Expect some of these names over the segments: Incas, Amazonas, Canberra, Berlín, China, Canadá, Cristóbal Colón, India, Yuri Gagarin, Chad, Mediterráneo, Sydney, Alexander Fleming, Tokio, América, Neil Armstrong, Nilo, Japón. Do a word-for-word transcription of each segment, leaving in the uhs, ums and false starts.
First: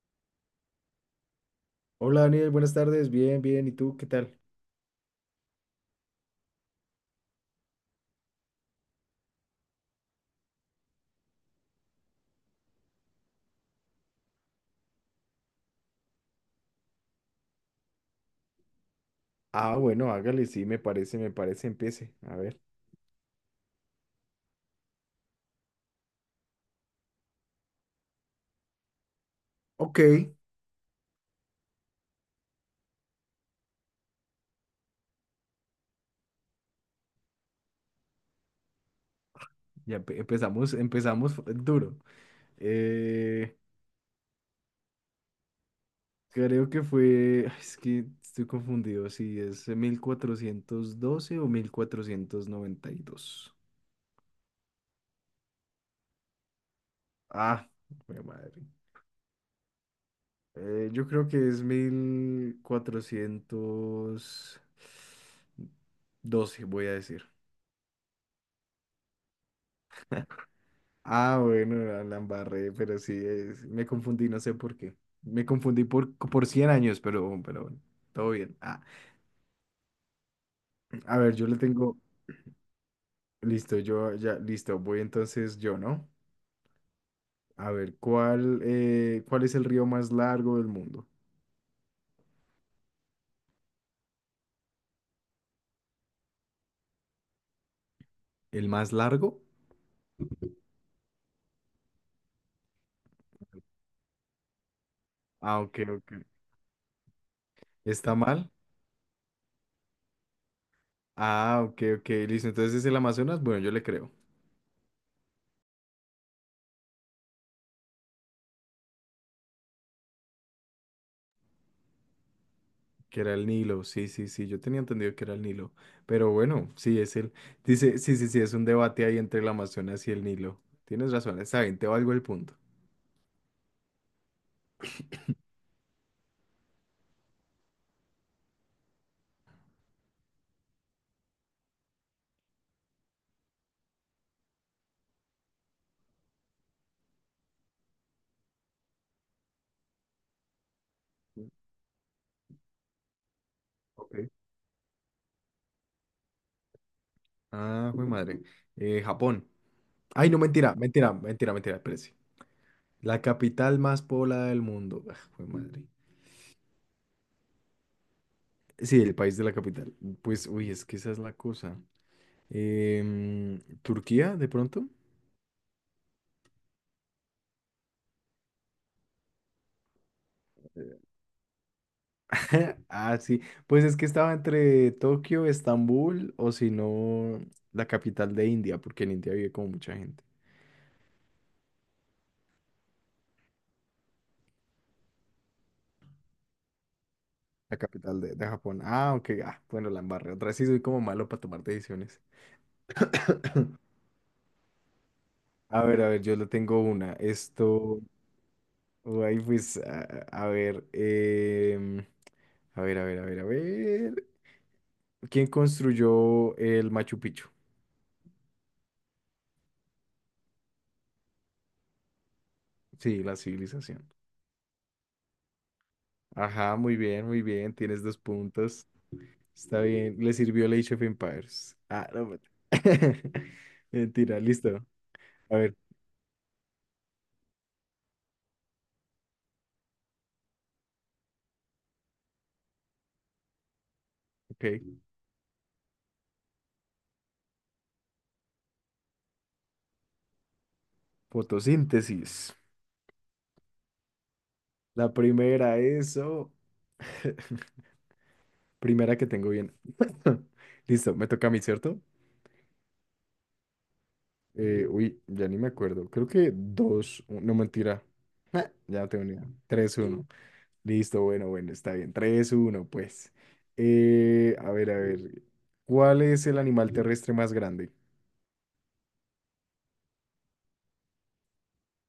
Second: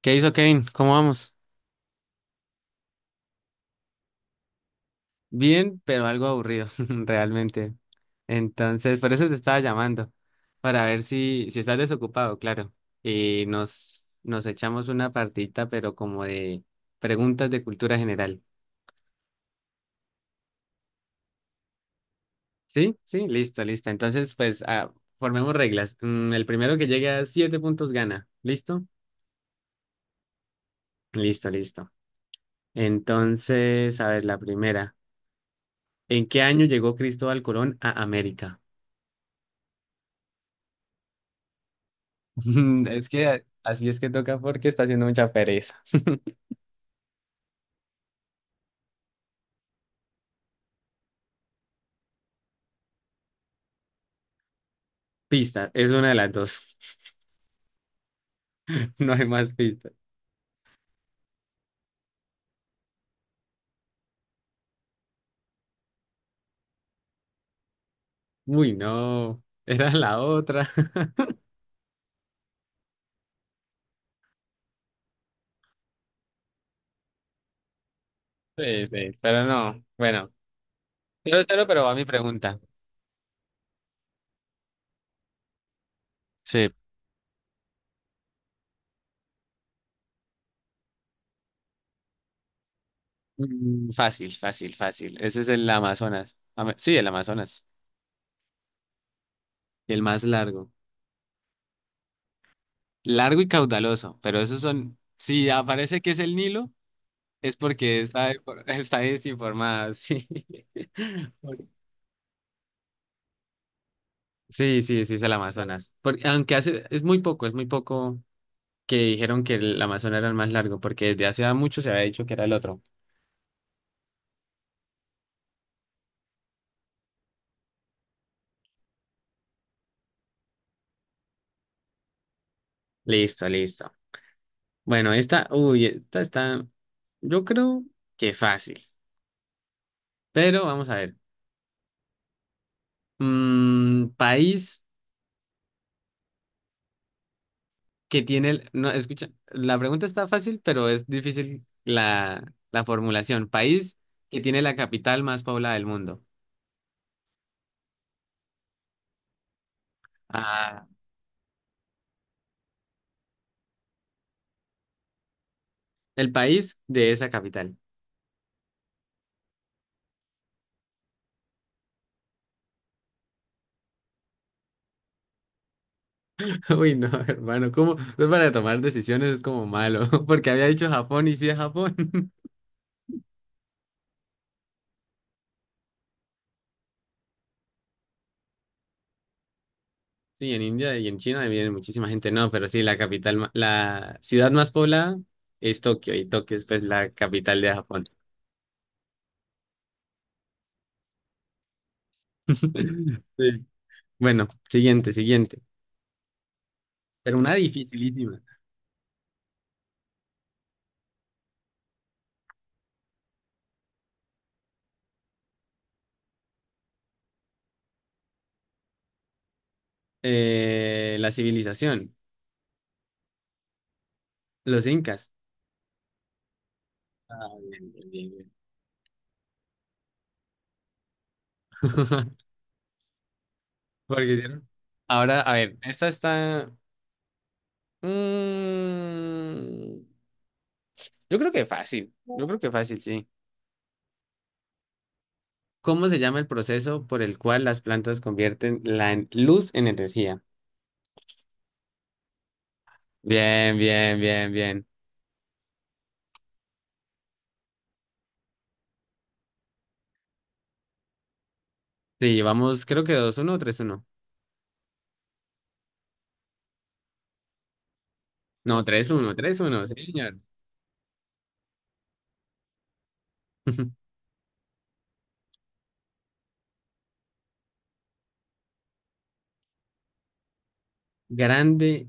¿Qué hizo Kevin? ¿Cómo vamos? Hola Daniel, buenas tardes. Bien, bien. ¿Y tú qué tal? Bien, pero algo aburrido, realmente. Entonces, por eso te estaba llamando, para ver si, si estás desocupado, claro. Y nos, nos echamos una partita, pero como de preguntas de cultura general. Ah, bueno, hágale, sí, me parece, me parece, empiece. A ver. ¿Sí? Sí, listo, listo. Entonces, pues, ah, formemos reglas. Mm, el primero que llegue a siete puntos gana. ¿Listo? Ok, Listo, listo. Entonces, a ver, la primera. ¿En qué año llegó Cristóbal Colón a América? ya empe- empezamos, empezamos fu- duro. Es que Eh, así es que toca porque está haciendo mucha pereza. creo que fue, es que estoy confundido si es mil cuatrocientos doce o mil cuatrocientos noventa y dos. Pista, es una de las dos. Ah, jue madre. No hay más pistas. Eh, yo creo que es mil cuatrocientos doce, voy a decir. Uy, no, era la otra. Ah, bueno, la, la embarré, pero sí, es- me confundí, no sé por qué. Me confundí por, por cien años, pero, pero bueno, todo bien. Ah, Sí, sí, pero no. Bueno, a ver, cero, yo le cero, pero va tengo, mi pregunta. listo, yo ya, listo, voy entonces yo, ¿no? Sí, A ver, ¿cuál, eh, cuál es el río más largo del mundo? Mm, fácil, fácil, fácil. Ese es el Amazonas. Ama- Sí, el Amazonas. ¿El más largo? El más largo. Largo y caudaloso, pero esos son... Si Ah, ok, aparece que ok. es el Nilo, es porque ¿Está está, de- mal? está desinformada, sí. Ah, ok, ok, listo, entonces es el Amazonas, bueno, yo le creo. Sí, sí, sí es el Amazonas. Por- aunque hace, es muy poco, es muy poco que dijeron que el Amazonas era el más largo, porque desde hace mucho se había dicho que era el otro. Que era el Nilo, sí, sí, sí, yo tenía entendido que era el Nilo, pero bueno, sí, es el, dice, sí, sí, sí, es un debate ahí entre el Amazonas y el Nilo. Tienes razón, está bien, te valgo el punto. Listo, listo. Bueno, esta, uy, esta está, yo creo que fácil, pero vamos a ver. Mm, país que tiene, el- no, escucha, la pregunta está fácil, pero es difícil la, la formulación. País Ok. que tiene la capital más poblada del mundo. Ah, fue madre. Eh, Japón. Ay, no, mentira, Ah, mentira, mentira, mentira, espérese. La capital más poblada del mundo. Ah, fue madre. el país de esa capital. Sí, el país de la capital. Pues, uy, es que esa es la cosa. Em, ¿Turquía, de pronto? Uy, no, hermano, ¿cómo? Pues para tomar decisiones es como malo, porque había dicho Japón y sí es Japón. Ah, sí. Pues es que estaba entre Tokio, Estambul o si no, la capital de India, porque en India vive como mucha gente. Sí, en India y en China viene muchísima gente, no, pero sí, la capital, ma- la ciudad más poblada es Tokio y Tokio es pues la capital de La Japón. capital de, de Japón. Ah, ok. Ah, bueno, la embarré. Otra vez sí soy como malo para tomar decisiones. Sí. Bueno, siguiente, siguiente. A ver, a ver, yo le tengo una. Pero una Esto, dificilísima. oh, ahí pues, a, a ver, em, a ver, a ver, a ver, a ver. ¿Quién construyó el Machu Picchu? Eh, la civilización, Sí, la civilización. los incas. Ajá, muy bien, muy Ah, bien. bien, Tienes bien, dos bien, bien. puntos. Está bien, le sirvió el Age of Empires. Ah, no. men- Porque, Mentira, ¿vieron? listo. Ahora, a A ver, ver, esta está... mm, yo creo que fácil, yo creo que fácil, sí. ok. ¿Cómo se llama el proceso por el cual las plantas convierten la en- luz en energía? Fotosíntesis. Bien, bien, bien, bien. La primera, eso. Primera que tengo bien. Listo, me toca a mí, ¿cierto? Sí, llevamos creo que dos uno o tres uno. Eh, uy, ya ni me acuerdo. Creo que dos, no mentira. Ah, No, ya no tres tengo ni uno idea. tres uno. Sí, tres uno. señor. Listo, bueno, bueno, está bien. Tres uno pues. Eh, a ver, a ver. ¿Cuál es el animal terrestre más grande? ¿Grande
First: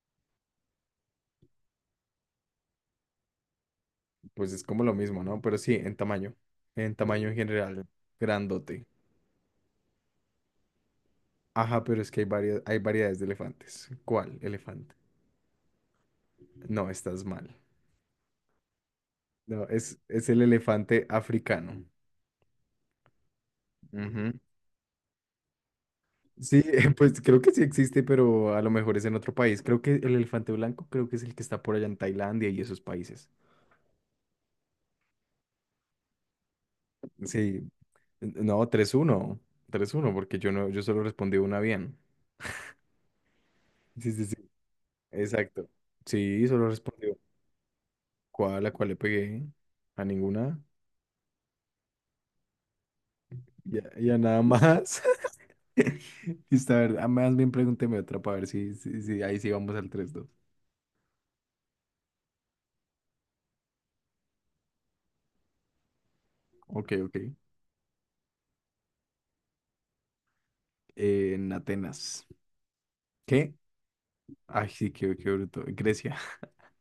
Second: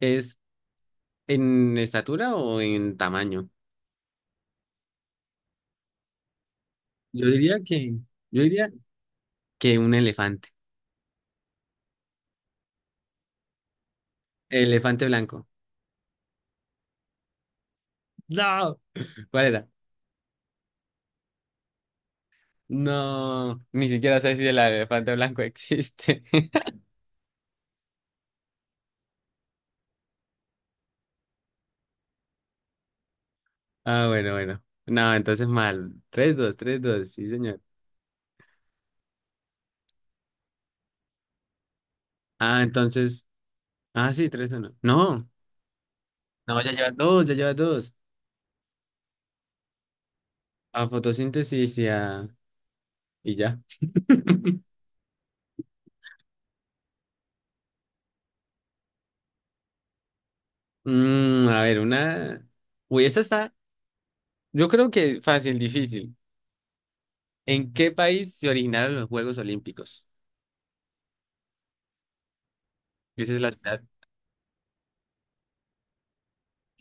es en estatura o en tamaño? Pues es como lo mismo, ¿no? Pero sí, en tamaño. En Yo tamaño en diría general, que, yo diría grandote. que un elefante. Ajá, pero es que hay varias, hay variedades de elefantes. ¿Cuál elefante? Elefante blanco. No, estás mal. No, ¿cuál No, era? es, es el elefante africano. No, ni siquiera sé Ujú. si el elefante blanco existe. Sí, pues creo que sí existe, pero a lo mejor es en otro país. Creo que el elefante blanco creo que es el que está por allá en Tailandia y esos países. Ah, bueno, bueno. No, entonces mal. Tres, dos, tres, dos, sí, señor. Sí, no, tres uno, tres uno, porque yo no, yo solo respondí una bien. Ah, entonces. Sí, Ah, sí, sí, sí. tres, uno. No, Exacto. Sí, no, solo ya lleva respondí dos, ya lleva dos. ¿Cuál? ¿A cuál le pegué? ¿A ninguna? A fotosíntesis y a. Y ya. ¿Y a, y a nada más? Está verdad. Más bien pregúnteme otra para ver si, si, si ahí sí vamos al tres dos. Mm, a ver, una. Uy, esta está. Yo creo que fácil, difícil. Ok, ok. ¿En qué país se originaron los Juegos Olímpicos? Eh, en Atenas. Esa es la ¿Qué? ciudad. Ay, sí, qué, qué bruto. Grecia.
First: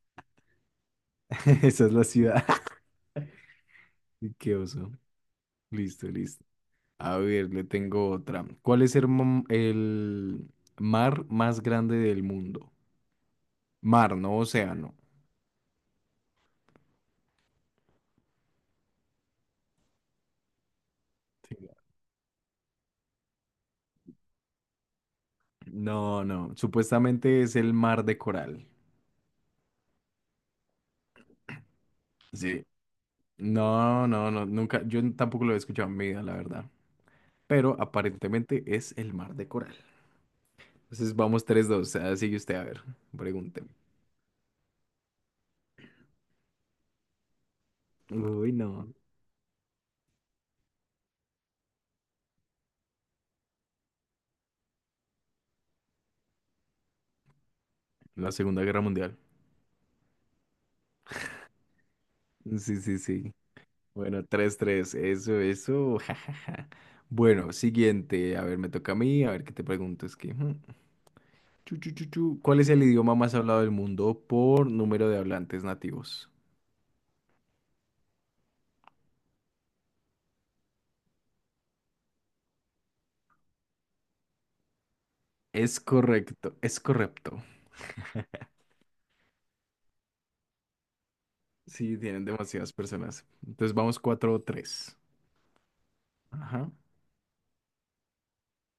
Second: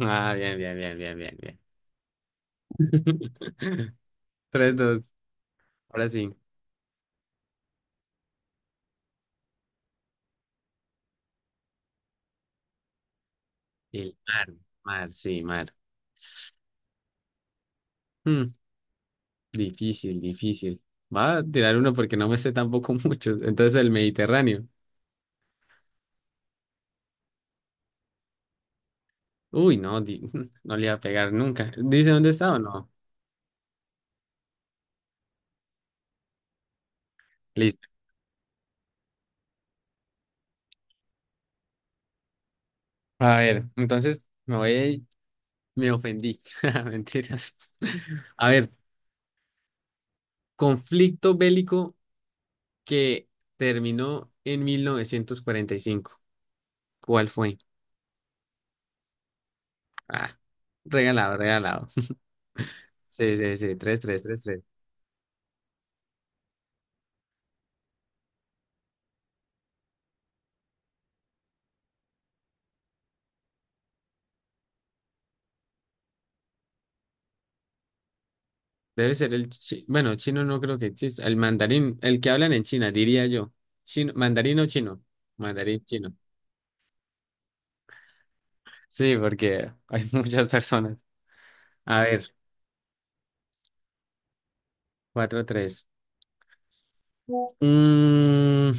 Ah, bien, bien, bien, bien, bien, bien. Esa es la ciudad. Y qué Tres, oso. dos. Ahora Listo, sí. listo. A ver, le tengo otra. ¿Cuál es el, mo- el mar más grande del mundo? Mar, El no mar, océano. mar, sí, mar. Hmm. Difícil, difícil. Va a Sí. tirar uno porque no me sé tampoco mucho. Entonces el Mediterráneo. No, no. Supuestamente es el mar de coral. Uy, no, di- no le iba a pegar nunca. ¿Dice dónde está o Sí. no? No, no, no, nunca, yo tampoco lo he escuchado en mi vida, la verdad. Pero Listo. aparentemente es el mar de coral. Entonces vamos tres, dos. Ah, sigue usted. A ver, A ver, pregúnteme. entonces me voy, me ofendí. Mentiras. A Uy, ver, no. conflicto bélico que terminó en mil novecientos cuarenta y cinco. ¿Cuál fue? La Segunda Guerra Mundial. Ah, regalado, regalado. Sí, sí, sí. Sí, sí, sí, tres, tres, Bueno, tres, tres, tres. tres. Eso, eso, jajaja. Bueno, siguiente, a ver, me toca a mí, a ver qué te pregunto, es que... mm, chu, chu, chu, chu. ¿Cuál es el idioma más hablado del mundo por número de hablantes nativos? Debe ser el chi- bueno, chino no creo que exista. El mandarín, el que hablan en China, diría yo. Chino, mandarín o chino. Es Mandarín chino. correcto, es correcto. Sí, porque hay muchas personas. Sí, A tienen ver, demasiadas personas. Entonces vamos cuatro tres. cuatro tres. Ajá. Mm,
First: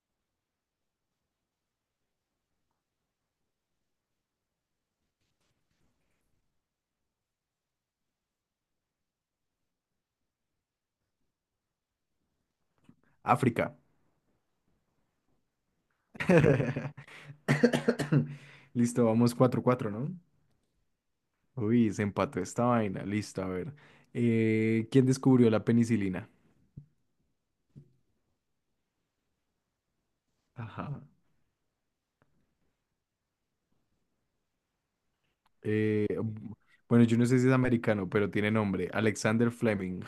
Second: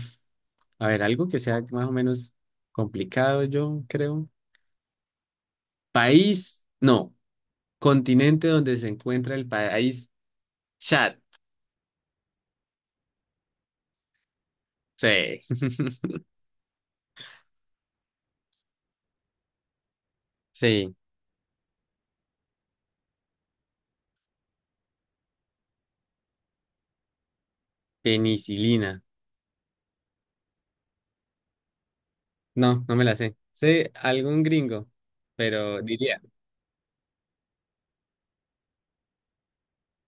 a ver, algo que sea más o menos complicado, yo creo. País, no. Continente donde se encuentra el país Chad. África. Sí. Listo, vamos cuatro cuatro, ¿no? Sí. Uy, se empató esta vaina. Listo, a ver. Eh, ¿quién descubrió la penicilina? Penicilina. Ajá. No, no me la sé. Sé algún gringo, pero Eh, diría. bu- bueno, yo no sé si es americano, pero tiene nombre. Alexander Fleming.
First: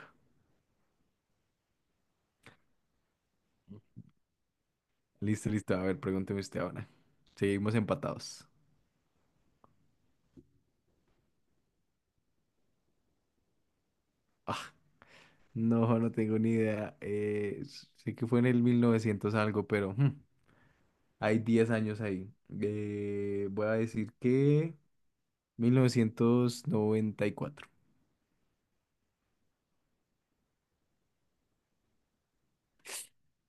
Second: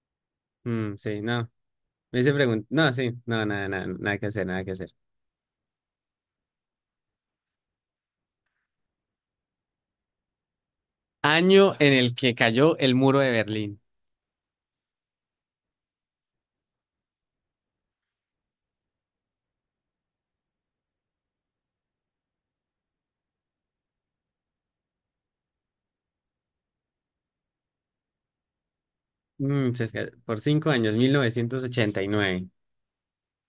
Mm, sí, no. Me hice preguntar. No, sí, no, nada, nada, nada que hacer, nada que hacer. Listo, listo. A ver, pregúnteme usted ahora. Seguimos empatados. Año en el que cayó el muro de Berlín. Ah, no, no tengo ni idea. Eh, sé que fue en el mil novecientos algo, pero... hmm. Hay diez años ahí. Eh, voy a decir que mil novecientos noventa y cuatro. Mm, se esca- por cinco años, mil novecientos ochenta y nueve.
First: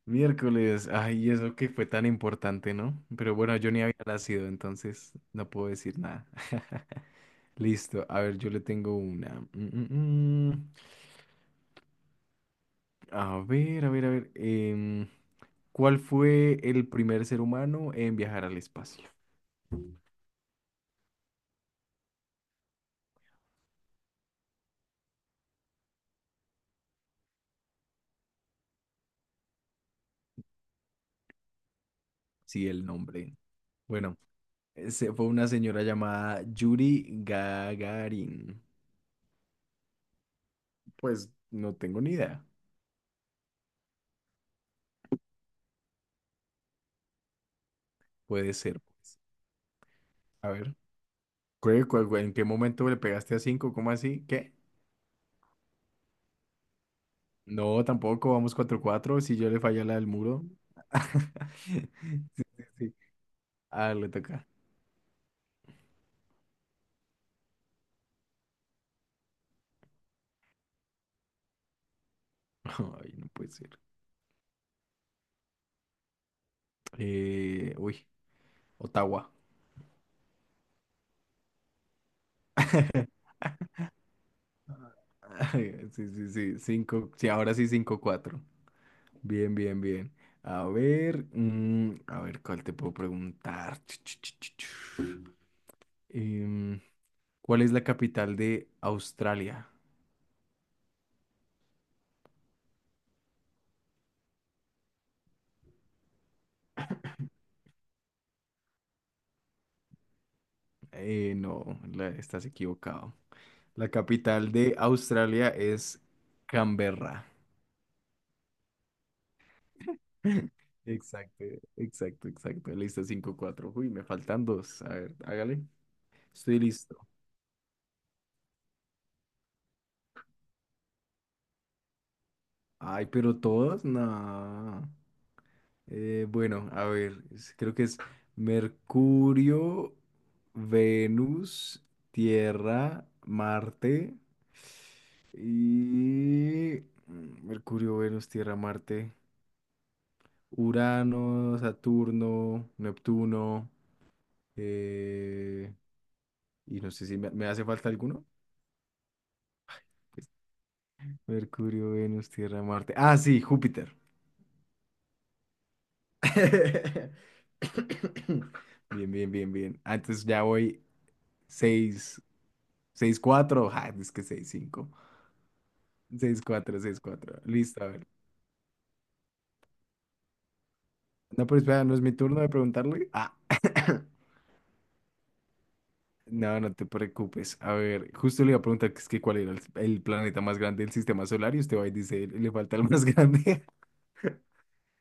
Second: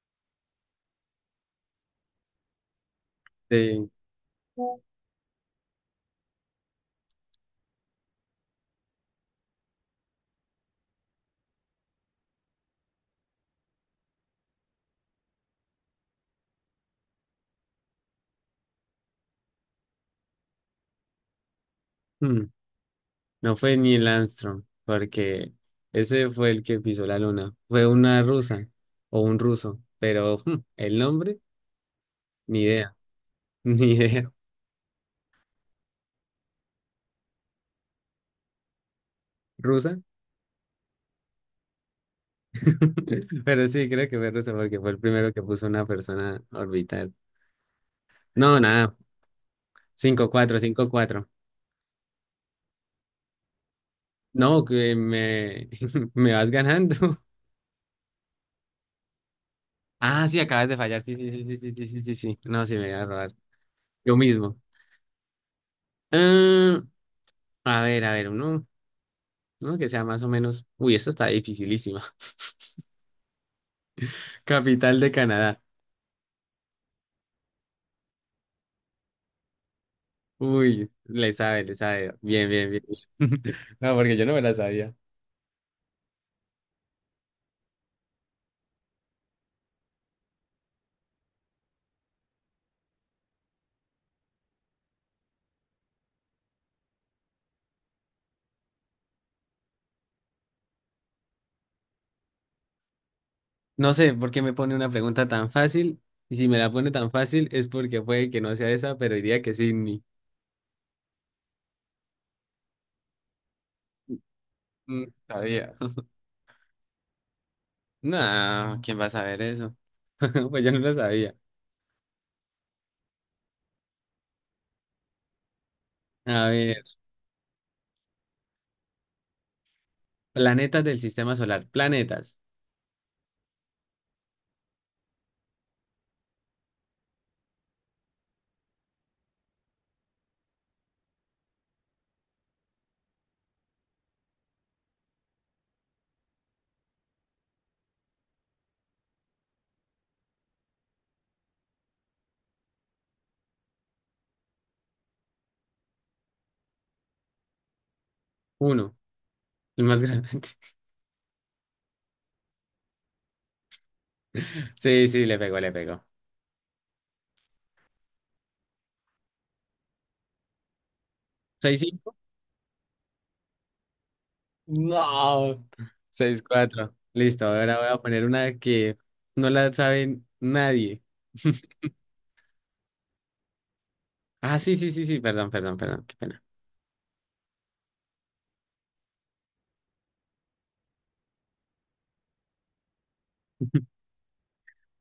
Miércoles. Ay, eso que fue tan importante, ¿no? Pero bueno, yo ni Sí. había nacido, entonces no puedo decir nada. Listo. A ver, yo le tengo una. Mm, mm, mm. A ver, a ver, a ver. em, ¿cuál fue el primer ser humano en viajar al espacio? Mm, no fue Neil Armstrong, porque ese fue el que pisó la luna. Fue una rusa o un ruso, pero mm, el nombre, ni Sí, el idea, nombre. ni Bueno, idea. se fue una señora llamada Yuri Gagarin. ¿Rusa? Pues no tengo ni idea. Pero sí, creo que fue rusa porque fue el primero que puso una persona orbital. Puede No, ser, nada, pues. cinco A cuatro, ver. cinco cuatro. ¿Cuál- cuál- cuál- ¿En qué momento le pegaste a cinco? ¿Cómo así? ¿Qué? No, que me, me vas ganando. No, tampoco. Vamos cuatro cuatro. Si yo le falla la del Ah, sí, muro. acabas de fallar. Sí, sí, sí, sí, sí, sí, sí, sí. Sí. Sí, sí, No, sí, me voy sí. a robar. Ah, le Yo toca. mismo. Mm, a ver, a ver, uno, uno que sea más o menos. Uy, esto está dificilísima. Ay, no puede ser. Capital de Canadá. Eh, uy, Ottawa. Uy, le sabe, le sabe. Bien, bien, bien. No, porque yo no me la sabía. Ay, sí, sí, sí. Cinco. Sí, ahora sí cinco cuatro. Bien, bien, bien. A ver. mm, a ver, ¿cuál te puedo preguntar? ¿Cuál es la capital de Australia? No sé por qué me pone una pregunta tan fácil. Y si me la pone tan fácil es porque puede que no sea esa, pero diría que Sydney. Eh, no, la- estás equivocado. La capital de Mm, Australia Sabía. es Canberra. No, ¿quién va a saber eso? Pues yo no lo sabía. Exacto, exacto, exacto. Listo, cinco cuatro. Uy, me faltan dos. A ver, hágale. A Estoy ver, listo. planetas del sistema solar. Planetas. Ay, pero todos, no. Eh, bueno, a ver, es- creo que es Mercurio, Venus, Tierra, Marte y mm, Mercurio, Venus, Tierra, Marte, Urano, Saturno, Neptuno eh, y no sé si me, me hace falta alguno. Uno, el más grande. Mercurio, Venus, Tierra, Marte. Ah, sí, Júpiter. Sí, sí, le pegó, le pegó. Bien, bien, bien, bien. Ah, entonces ya voy ¿Seis, cinco? seis. Seis cuatro. Ah, es que seis cinco. No. seis Seis, cuatro cuatro. Seis cuatro. Listo, ahora Listo, voy a a ver. poner una que no la sabe nadie. No, pero espera, ¿no es mi turno de preguntarle? Ah. Ah, sí, sí, sí, sí, perdón, perdón, perdón, qué pena. No, no te preocupes. A ver, justo le iba a preguntar que es que cuál era el, el planeta más grande del sistema solar y usted va y dice, le falta el más grande.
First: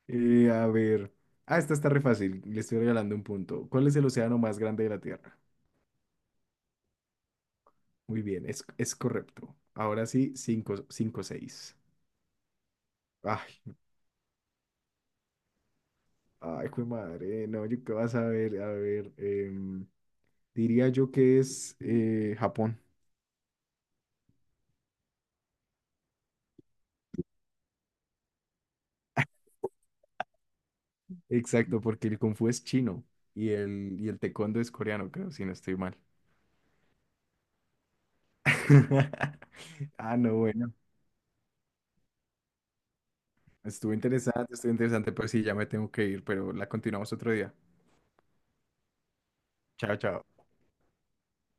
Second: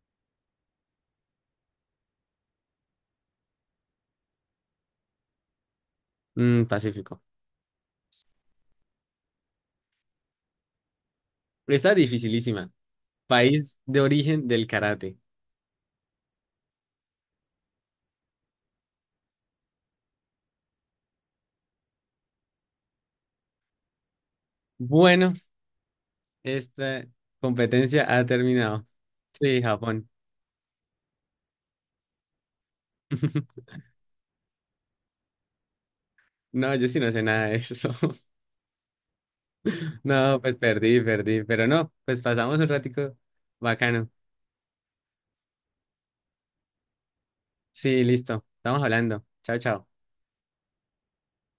Eh, a ver. Ah, esta está re fácil. Le estoy regalando un punto. ¿Cuál es el océano más grande de la Tierra? Mm, Pacífico. Muy bien, es, es correcto. Ahora sí, cinco cinco seis. Esta dificilísima. Ay, País de origen del karate. ay, jue madre. No, yo qué vas a ver. A ver. Eh, Diría yo que es eh, Japón. Bueno, esta competencia ha terminado. Sí, Japón. Exacto, porque el Kung Fu es chino y el, y el Taekwondo es coreano, creo, si no estoy mal. No, yo sí no sé nada de eso. Ah, no, No, pues bueno. perdí, perdí, pero no, pues pasamos un ratico Estuvo bacano. interesante, estuvo interesante, pero sí, ya me tengo que ir, pero la continuamos otro día. Sí, listo, estamos hablando. Chao, chao. Chao, chao.